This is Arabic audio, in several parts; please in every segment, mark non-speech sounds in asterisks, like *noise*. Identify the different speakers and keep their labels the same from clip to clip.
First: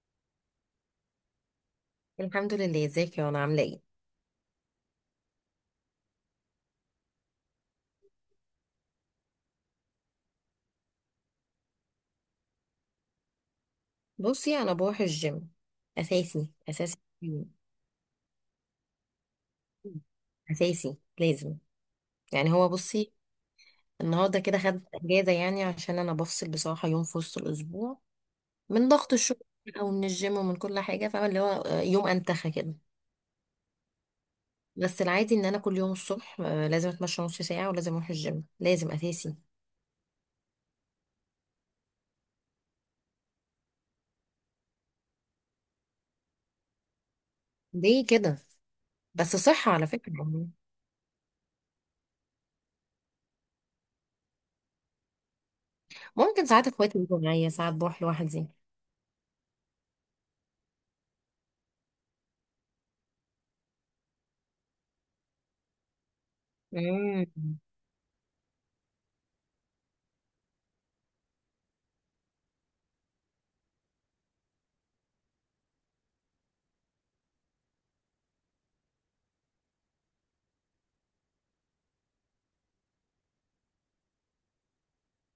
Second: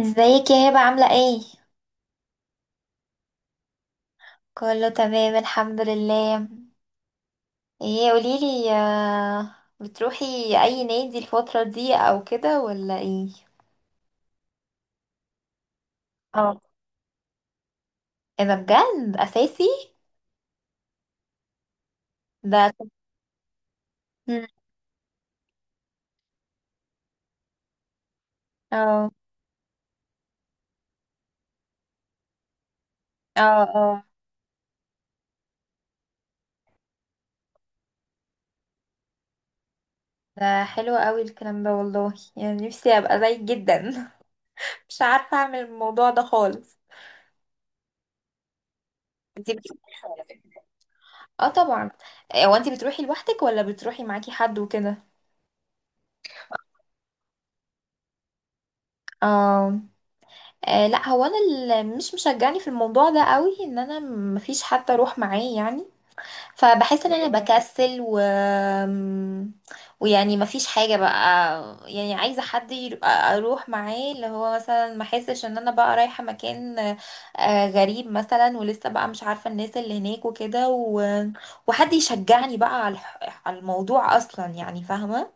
Speaker 1: ازيك يا هبة عاملة ايه؟
Speaker 2: الحمد لله، ازيك يا انا عامله ايه؟
Speaker 1: كله تمام الحمد لله. ايه قوليلي، بتروحي اي نادي الفترة دي او كده ولا ايه؟
Speaker 2: بصي، انا بروح الجيم اساسي
Speaker 1: اه.
Speaker 2: اساسي.
Speaker 1: ايه ده بجد اساسي؟
Speaker 2: اساسي لازم. يعني
Speaker 1: ده.
Speaker 2: هو بصي، النهارده
Speaker 1: مم.
Speaker 2: كده خدت اجازه يعني عشان انا بفصل بصراحه يوم في وسط الاسبوع من
Speaker 1: اه،
Speaker 2: ضغط الشغل او من الجيم ومن كل حاجه، فاهمه؟ اللي هو يوم انتخى كده.
Speaker 1: اه، اه.
Speaker 2: بس العادي ان انا كل يوم الصبح لازم اتمشى نص ساعه ولازم اروح الجيم، لازم اساسي.
Speaker 1: ده حلو قوي الكلام ده والله، يعني نفسي ابقى زيك جدا. *laughs* مش عارفة اعمل الموضوع ده خالص.
Speaker 2: ليه كده؟ بس
Speaker 1: انتي
Speaker 2: صحه على
Speaker 1: بتروحي
Speaker 2: فكره
Speaker 1: على فكرة.
Speaker 2: يعني.
Speaker 1: اه طبعا. إيه، هو انتي بتروحي لوحدك ولا بتروحي معاكي حد وكده؟
Speaker 2: ممكن ساعات اخواتي يجوا معايا، ساعات بروح لوحدي.
Speaker 1: اه. آه، لا هو انا اللي مش مشجعني في الموضوع ده قوي، ان انا مفيش حد اروح معاه يعني. فبحس ان
Speaker 2: مم.
Speaker 1: انا بكسل ويعني مفيش حاجه بقى. يعني عايزه حد اروح معاه، اللي هو مثلا ما احسش ان انا بقى رايحه مكان غريب مثلا، ولسه بقى مش عارفه الناس اللي هناك وكده. وحد يشجعني بقى على على الموضوع اصلا، يعني فاهمه.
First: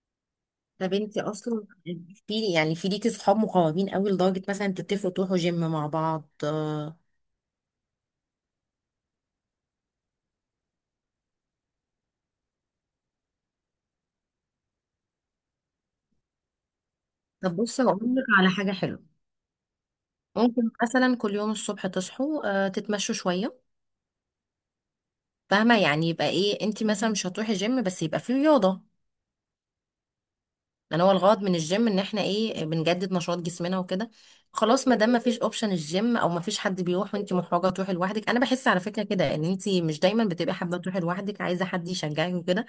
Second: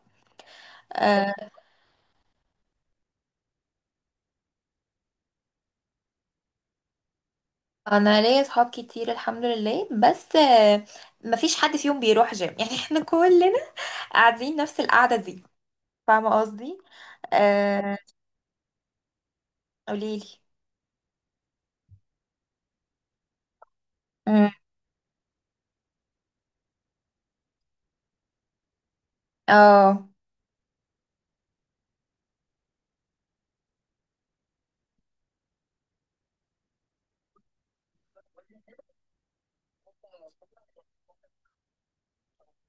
Speaker 2: طب انت
Speaker 1: آه،
Speaker 2: اصلا، في ليكي صحاب مقربين قوي لدرجه مثلا تتفقوا تروحوا جيم مع بعض؟
Speaker 1: انا ليا صحاب كتير الحمد لله بس، مفيش حد فيهم بيروح جيم. *laughs* يعني احنا كلنا قاعدين نفس القعده دي، فاهمه قصدي.
Speaker 2: طب بصي،
Speaker 1: آه.
Speaker 2: هقول لك على حاجه حلوه.
Speaker 1: *laughs* قوليلي.
Speaker 2: ممكن مثلا كل يوم الصبح تصحوا تتمشوا شويه.
Speaker 1: مم.
Speaker 2: فاهمه؟ يعني يبقى ايه، انت مثلا مش هتروحي جيم بس يبقى في رياضه.
Speaker 1: اه،
Speaker 2: لان هو الغرض من الجيم ان احنا ايه، بنجدد نشاط جسمنا وكده. خلاص، ما دام ما فيش اوبشن الجيم او ما فيش حد بيروح وانت محرجه تروحي لوحدك، انا بحس على فكره كده ان انت مش دايما بتبقي حابه تروحي لوحدك، عايزه حد يشجعك وكده.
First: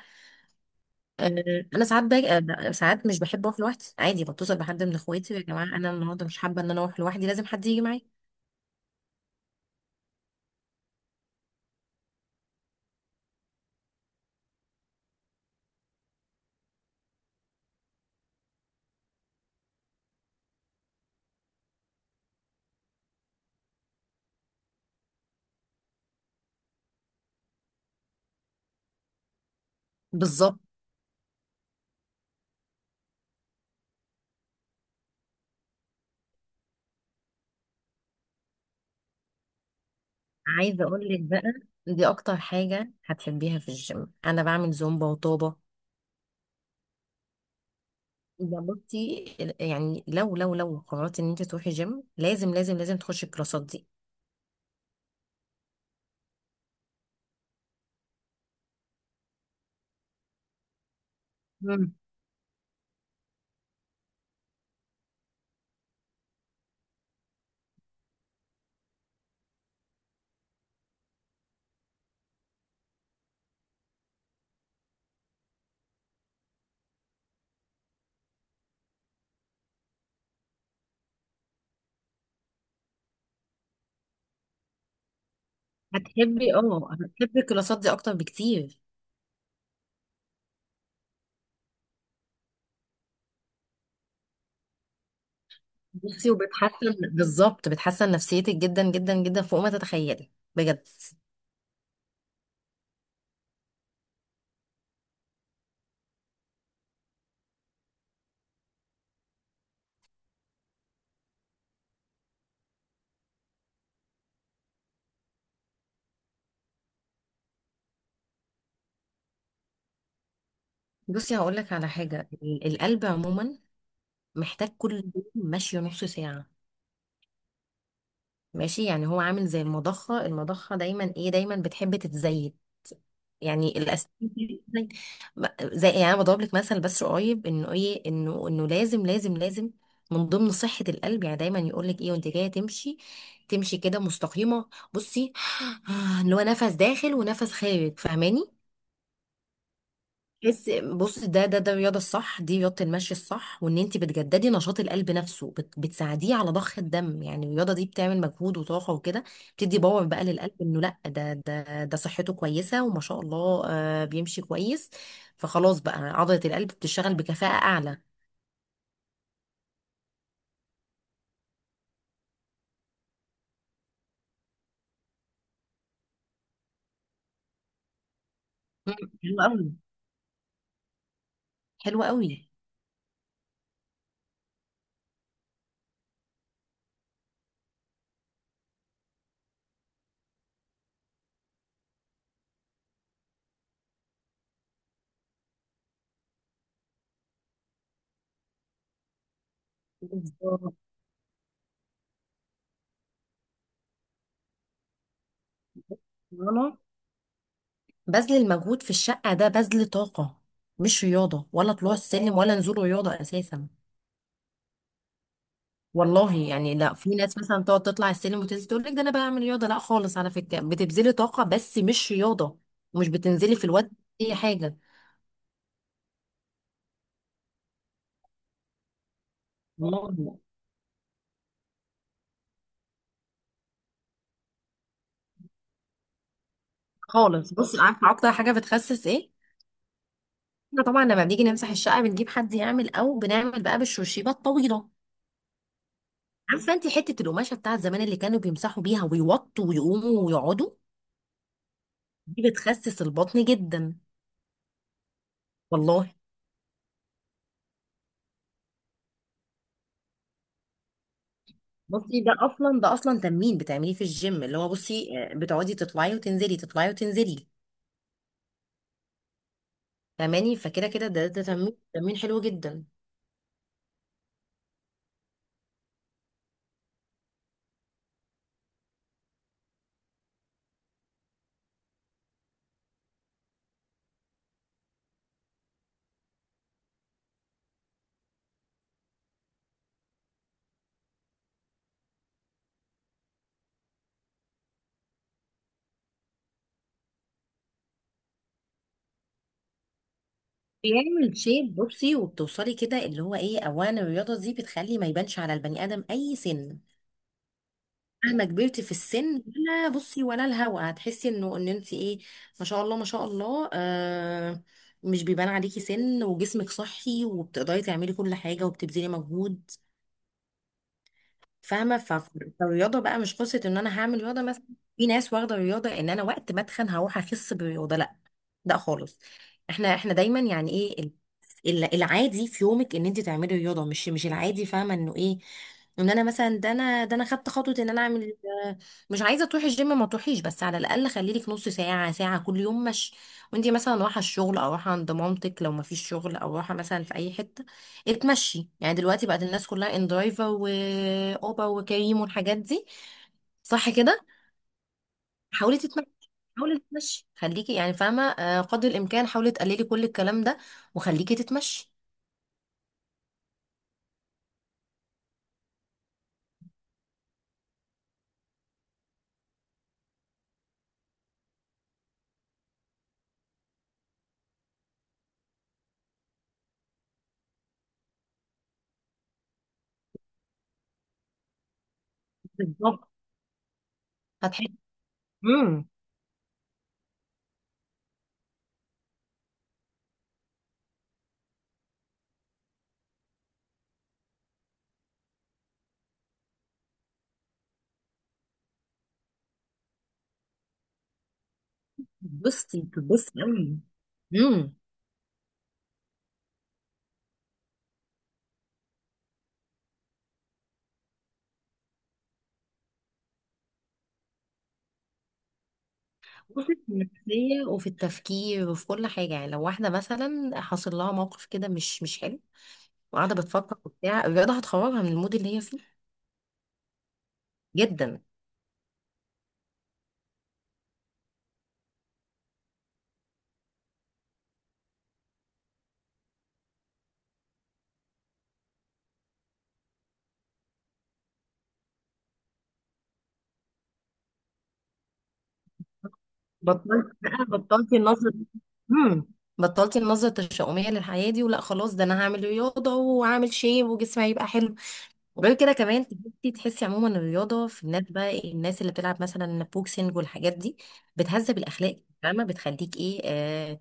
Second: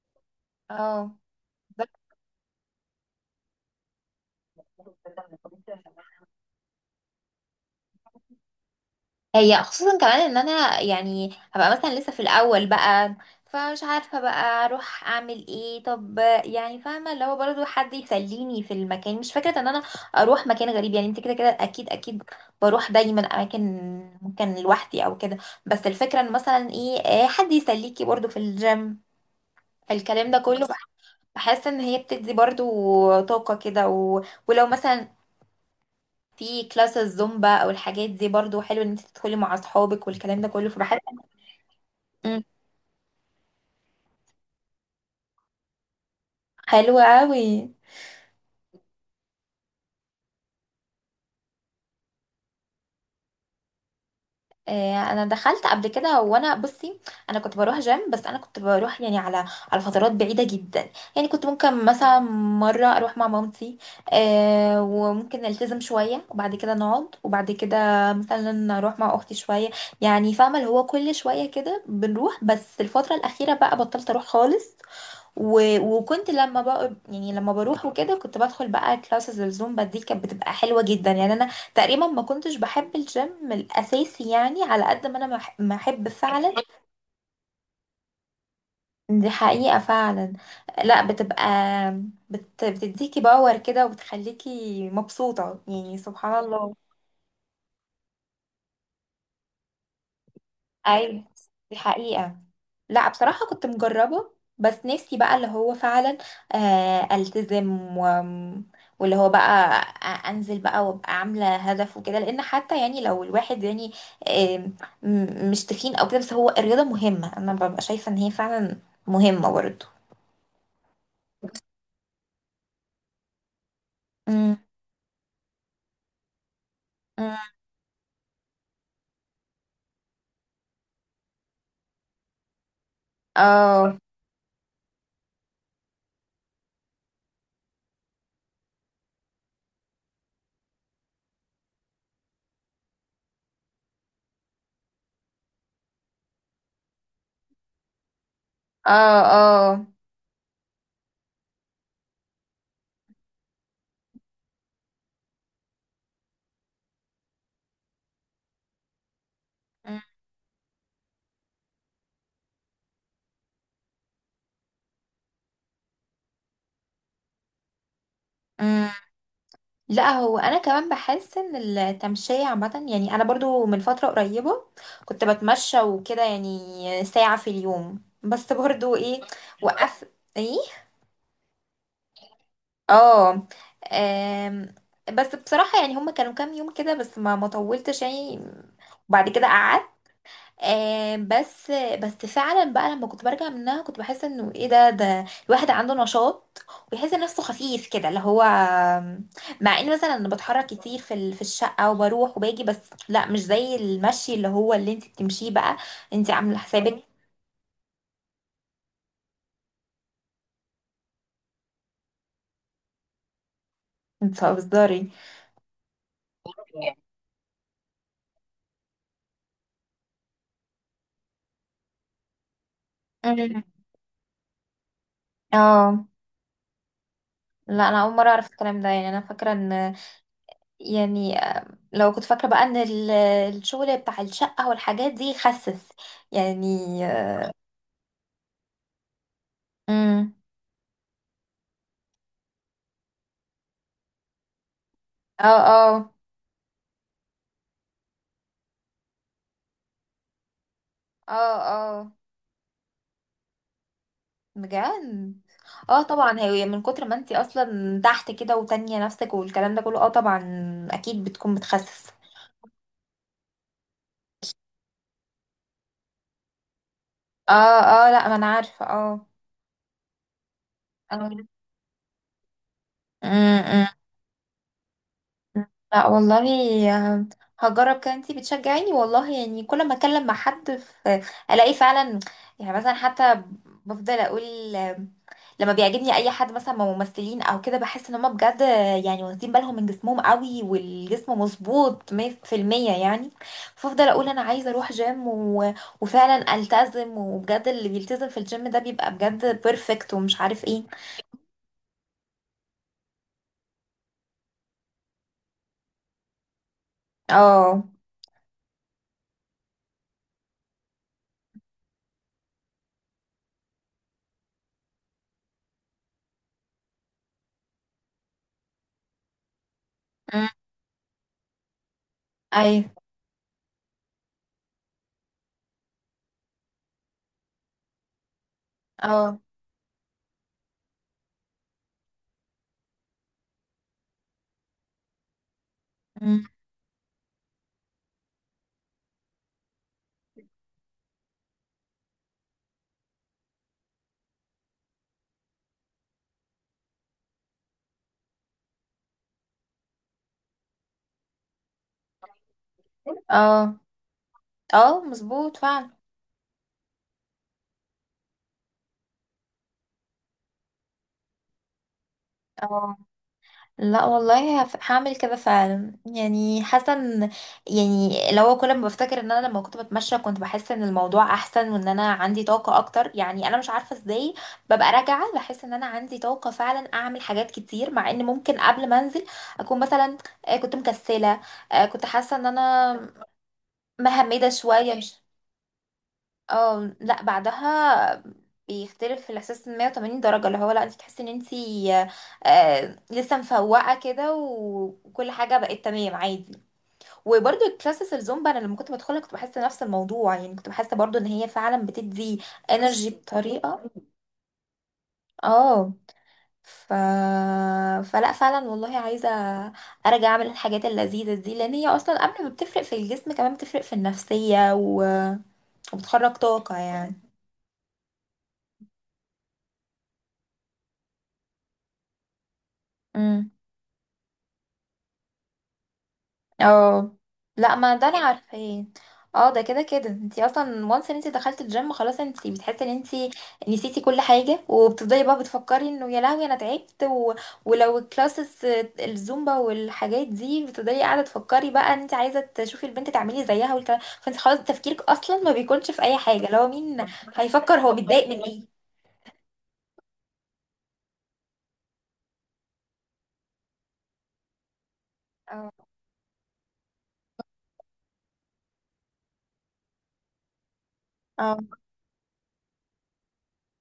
Speaker 1: اه.
Speaker 2: آه، انا ساعات باجي ساعات مش بحب اروح لوحدي، عادي بتصل بحد من اخواتي: يا جماعه انا النهارده مش حابه ان انا اروح لوحدي، لازم حد يجي معايا.
Speaker 1: هي خصوصا كمان ان انا يعني هبقى مثلا لسه في الاول بقى، فمش عارفه بقى اروح اعمل ايه، طب يعني فاهمه اللي هو برضه حد يسليني في المكان، مش فكره ان انا اروح مكان غريب، يعني انت كده كده اكيد اكيد بروح دايما اماكن ممكن لوحدي او كده. بس الفكره ان مثلا ايه، حد يسليكي برضه في الجيم، الكلام ده
Speaker 2: بالظبط.
Speaker 1: كله بحس ان هي بتدي برضه طاقه كده. ولو مثلا في كلاس الزومبا او الحاجات دي برضو حلو ان انت تدخلي مع اصحابك والكلام ده كله،
Speaker 2: عايزه
Speaker 1: فبحس.
Speaker 2: اقول لك بقى، دي اكتر
Speaker 1: مم.
Speaker 2: حاجه هتحبيها في الجيم. انا بعمل زومبا وطابه.
Speaker 1: حلو قوي.
Speaker 2: يا بصي، يعني لو قررت ان انت تروحي جيم، لازم لازم لازم تخشي الكلاسات دي.
Speaker 1: انا دخلت قبل كده، وانا بصي انا كنت بروح جيم، بس انا كنت بروح يعني على فترات بعيده جدا، يعني كنت ممكن
Speaker 2: مم.
Speaker 1: مثلا مره اروح مع مامتي، وممكن نلتزم شويه وبعد كده نقعد وبعد كده مثلا اروح مع اختي شويه، يعني فاهمه اللي هو كل شويه كده بنروح، بس الفتره الاخيره بقى بطلت اروح خالص. وكنت لما بقى يعني لما بروح وكده كنت بدخل بقى كلاسز الزومبا، دي كانت بتبقى حلوة جدا، يعني انا تقريبا ما كنتش بحب الجيم الاساسي، يعني على قد ما انا ما احب فعلا.
Speaker 2: هتحبي الكلاسات دي اكتر بكتير.
Speaker 1: دي حقيقة فعلا. لا بتبقى، بتديكي باور كده وبتخليكي مبسوطة يعني
Speaker 2: بصي،
Speaker 1: سبحان الله.
Speaker 2: وبتحسن بالظبط، بتحسن نفسيتك جدا جدا جدا فوق ما تتخيلي بجد.
Speaker 1: ايوه. دي حقيقة. لا بصراحة كنت مجربة. بس نفسي بقى اللي هو فعلا، التزم. واللي هو بقى انزل بقى وابقى عاملة هدف وكده، لان حتى يعني لو الواحد يعني، آم، مش تخين او كده، بس هو الرياضة مهمة، انا ببقى شايفة ان هي فعلا مهمة برضه.
Speaker 2: بصي، هقول لك على حاجة. القلب عموما
Speaker 1: امم.
Speaker 2: محتاج كل يوم مشي نص ساعة.
Speaker 1: امم.
Speaker 2: ماشي؟ يعني هو عامل زي المضخة، المضخة دايما ايه، دايما بتحب تتزايد. يعني
Speaker 1: اه.
Speaker 2: الاسنان دي بتتزايد. زي يعني انا بضرب لك مثل بس قريب، انه ايه، انه لازم لازم لازم من ضمن صحة القلب. يعني دايما يقول لك ايه، وانت جاية تمشي، تمشي كده مستقيمة بصي. *sighs* اللي هو نفس داخل ونفس خارج، فاهماني؟
Speaker 1: اه.
Speaker 2: تحس بص، ده الرياضه الصح، دي رياضه المشي الصح، وان انت بتجددي نشاط القلب نفسه، بتساعديه على ضخ الدم، يعني الرياضه دي بتعمل مجهود وطاقه وكده. بتدي باور بقى للقلب، انه لا ده صحته كويسه، وما شاء الله بيمشي كويس. فخلاص بقى عضله القلب بتشتغل بكفاءه اعلى.
Speaker 1: اه. لا هو انا كمان بحس ان التمشية عامة، يعني انا برضو من فترة قريبة كنت بتمشى وكده، يعني ساعة في اليوم، بس برضو
Speaker 2: مم.
Speaker 1: ايه.
Speaker 2: حلو قوي.
Speaker 1: وقف. ايه.
Speaker 2: حلو قوي.
Speaker 1: اه. آم، بس بصراحة يعني هما كانوا كام يوم كده، بس ما طولتش يعني وبعد كده قعدت. بس بس فعلا بقى لما كنت برجع منها كنت بحس انه ايه، ده الواحد عنده نشاط، ويحس نفسه خفيف كده، اللي هو مع ان مثلا انا بتحرك
Speaker 2: بالظبط.
Speaker 1: كتير في في الشقه، وبروح وباجي بس. لا مش زي المشي اللي هو اللي انت بتمشيه بقى. انت عامله
Speaker 2: أنا،
Speaker 1: حسابك.
Speaker 2: بذل المجهود في الشقه ده بذل طاقه، مش رياضه، ولا طلوع السلم ولا نزول رياضه اساسا.
Speaker 1: انت بتهزري.
Speaker 2: والله يعني لا، في ناس مثلا تقعد تطلع السلم وتنزل تقول لك: ده انا بعمل رياضه. لا خالص، على فكره بتبذلي طاقه بس مش رياضه، ومش بتنزلي
Speaker 1: أمم.
Speaker 2: في الوقت اي حاجه.
Speaker 1: اه. لا انا اول مره اعرف الكلام ده، يعني انا فاكره ان،
Speaker 2: والله.
Speaker 1: يعني لو كنت فاكره بقى ان الشغل بتاع الشقه والحاجات دي يخسس يعني.
Speaker 2: خالص بصي، عارفه اكتر حاجه بتخسس ايه؟
Speaker 1: امم.
Speaker 2: احنا طبعا لما بنيجي نمسح الشقه بنجيب حد يعمل، او بنعمل بقى بالشرشيبه الطويله.
Speaker 1: اه. اه.
Speaker 2: عارفه انت حته القماشه بتاعت زمان اللي كانوا بيمسحوا بيها ويوطوا ويقوموا ويقعدوا،
Speaker 1: اه. اه
Speaker 2: دي بتخسس البطن جدا.
Speaker 1: بجد. اه
Speaker 2: والله.
Speaker 1: طبعا، هي من كتر ما انتي اصلا تحت كده وتانية نفسك والكلام ده كله. اه طبعا اكيد بتكون بتخسس.
Speaker 2: بصي، ده اصلا تمرين بتعمليه في الجيم، اللي هو بصي، بتقعدي تطلعي وتنزلي تطلعي وتنزلي.
Speaker 1: اه. اه لا ما انا عارفه. اه.
Speaker 2: فاهماني؟ فكده كده ده
Speaker 1: اه.
Speaker 2: ده تمرين حلو جدا.
Speaker 1: أمم، أمم. لا والله هجرب كده، انتي بتشجعيني والله، يعني كل ما اتكلم مع حد في الاقي فعلا، يعني مثلا حتى بفضل اقول لما بيعجبني اي حد مثلا من ممثلين او كده بحس ان هم بجد، يعني واخدين بالهم من جسمهم قوي، والجسم مظبوط 100%، يعني فافضل اقول انا عايزه اروح جيم. وفعلا التزم وبجد، اللي بيلتزم في الجيم ده بيبقى بجد بيرفكت ومش عارف ايه.
Speaker 2: بيعمل شيب بصي، وبتوصلي كده اللي هو ايه، اولا الرياضه دي بتخلي ما يبانش على البني ادم اي سن،
Speaker 1: اه.
Speaker 2: مهما كبرت في السن، ولا بصي ولا الهوا، هتحسي انه ان انت ايه، ما شاء الله، ما شاء الله. مش بيبان عليكي سن، وجسمك صحي وبتقدري تعملي كل حاجه وبتبذلي مجهود.
Speaker 1: أمم.
Speaker 2: فاهمه؟ فالرياضه
Speaker 1: ايوه.
Speaker 2: بقى مش قصه ان انا هعمل رياضه مثلا. في ناس واخده الرياضه، ان انا وقت ما اتخن هروح اخس بالرياضه. لا. لا خالص.
Speaker 1: اه.
Speaker 2: احنا دايما يعني ايه، العادي في يومك ان انت تعملي رياضه، مش العادي، فاهمه انه ايه، ان انا
Speaker 1: أمم.
Speaker 2: مثلا، ده انا خدت خطوه ان انا اعمل. آه، مش عايزه تروحي الجيم ما تروحيش، بس على الاقل خلي لك نص ساعه ساعه كل يوم، مش وانت مثلا رايحه الشغل او رايحه عند مامتك لو ما فيش شغل، او رايحه مثلا في اي حته، اتمشي. يعني دلوقتي بقت الناس كلها اندرايفر واوبا وكريم والحاجات دي،
Speaker 1: اه.
Speaker 2: صح كده؟
Speaker 1: اه مظبوط
Speaker 2: حاولي
Speaker 1: فعلا.
Speaker 2: تتمشي، حاولي تتمشي، خليكي يعني فاهمه، قدر الامكان حاولي تقللي كل الكلام ده وخليكي تتمشي.
Speaker 1: اه لا والله هعمل كده فعلا، يعني حاسه ان، يعني لو كل ما بفتكر ان انا لما كنت بتمشى كنت بحس ان الموضوع احسن وان انا عندي طاقه اكتر، يعني انا مش عارفه ازاي ببقى راجعه بحس ان انا عندي طاقه فعلا اعمل حاجات كتير، مع ان ممكن قبل ما انزل اكون مثلا كنت مكسله، كنت حاسه ان
Speaker 2: بالظبط،
Speaker 1: انا مهمده
Speaker 2: هتحسي.
Speaker 1: شويه مش.
Speaker 2: امم
Speaker 1: اه لا بعدها بيختلف الاحساس 180 درجه، اللي هو لا انت تحسي ان انت لسه مفوقه كده وكل حاجه بقت تمام عادي. وبرده الكلاسس الزومبا انا لما كنت بدخلها كنت بحس نفس الموضوع، يعني كنت بحس برضو ان هي فعلا بتدي
Speaker 2: بصي
Speaker 1: انرجي بس
Speaker 2: بصي قوي.
Speaker 1: بطريقه.
Speaker 2: امم
Speaker 1: اه. ف... فلا فعلا والله عايزه ارجع اعمل الحاجات اللذيذه دي، لان هي اصلا قبل ما بتفرق في الجسم كمان بتفرق في النفسيه، وبتخرج
Speaker 2: بصي،
Speaker 1: طاقه
Speaker 2: في
Speaker 1: يعني.
Speaker 2: النفسيه وفي التفكير وفي كل حاجه. يعني لو واحده مثلا حصل لها موقف كده مش حلو، وقاعده بتفكر وبتاع، الرياضه هتخرجها من المود اللي هي فيه،
Speaker 1: اه لا ما ده انا
Speaker 2: جدا.
Speaker 1: عارفاه. اه ده كده كده، انتي اصلا وانس ان انتي دخلتي الجيم، خلاص انتي بتحسي ان انتي نسيتي كل حاجه وبتفضلي بقى بتفكري انه يا لهوي انا تعبت. ولو الكلاسز الزومبا والحاجات دي بتفضلي قاعده تفكري بقى ان انتي عايزه تشوفي البنت تعملي زيها والكلام، فانتي خلاص تفكيرك اصلا ما بيكونش في اي حاجه، لو مين هيفكر هو
Speaker 2: بطلتي
Speaker 1: متضايق
Speaker 2: النظر.
Speaker 1: من ايه.
Speaker 2: امم بطلتي النظرة التشاؤمية للحياة دي، ولا خلاص، ده انا هعمل رياضة وهعمل شيب وجسمي هيبقى حلو. وغير كده
Speaker 1: اه.
Speaker 2: كمان تحسي عموما الرياضة في الناس بقى إيه، الناس اللي بتلعب مثلا بوكسنج والحاجات دي،
Speaker 1: اه.
Speaker 2: بتهذب الأخلاق، فاهمة، بتخليك ايه.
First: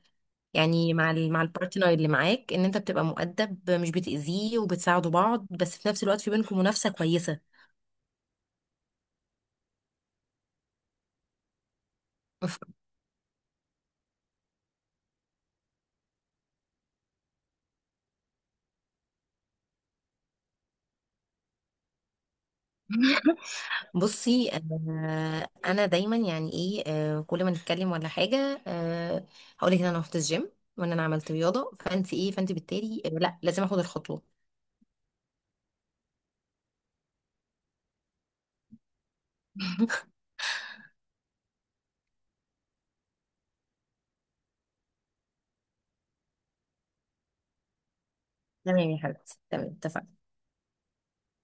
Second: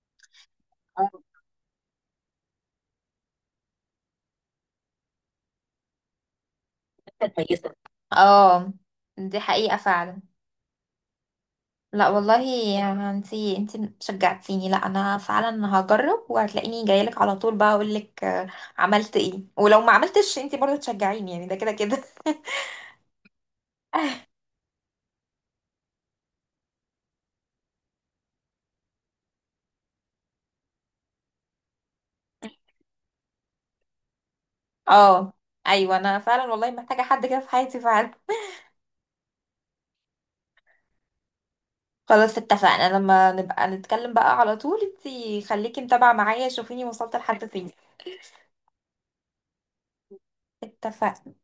Speaker 2: يعني مع مع البارتنر اللي معاك، ان انت بتبقى مؤدب، مش بتأذيه، وبتساعدوا بعض، بس في نفس الوقت في بينكم منافسة كويسة.
Speaker 1: اه دي حقيقه فعلا. لا والله
Speaker 2: *laughs*
Speaker 1: يا انتي شجعتيني. لا انا فعلا هجرب، وهتلاقيني جايلك على طول بقى اقولك، عملت ايه، ولو ما عملتش انتي برضه تشجعيني يعني ده كده كده.
Speaker 2: بصي، انا دايما يعني ايه، كل ما نتكلم ولا حاجه، هقولك ان انا رحت الجيم وان انا عملت رياضه، فانت ايه، فانت بالتالي، لا لازم اخد الخطوه.
Speaker 1: *laughs* اه. ايوه انا فعلا والله محتاجه حد كده في حياتي فعلا.
Speaker 2: *laughs*
Speaker 1: خلاص اتفقنا، لما نبقى نتكلم بقى على طول انتي خليكي متابعه معايا، شوفيني وصلت لحد فين.
Speaker 2: تمام يا حبيبتي، تمام، اتفقنا.
Speaker 1: اتفقنا.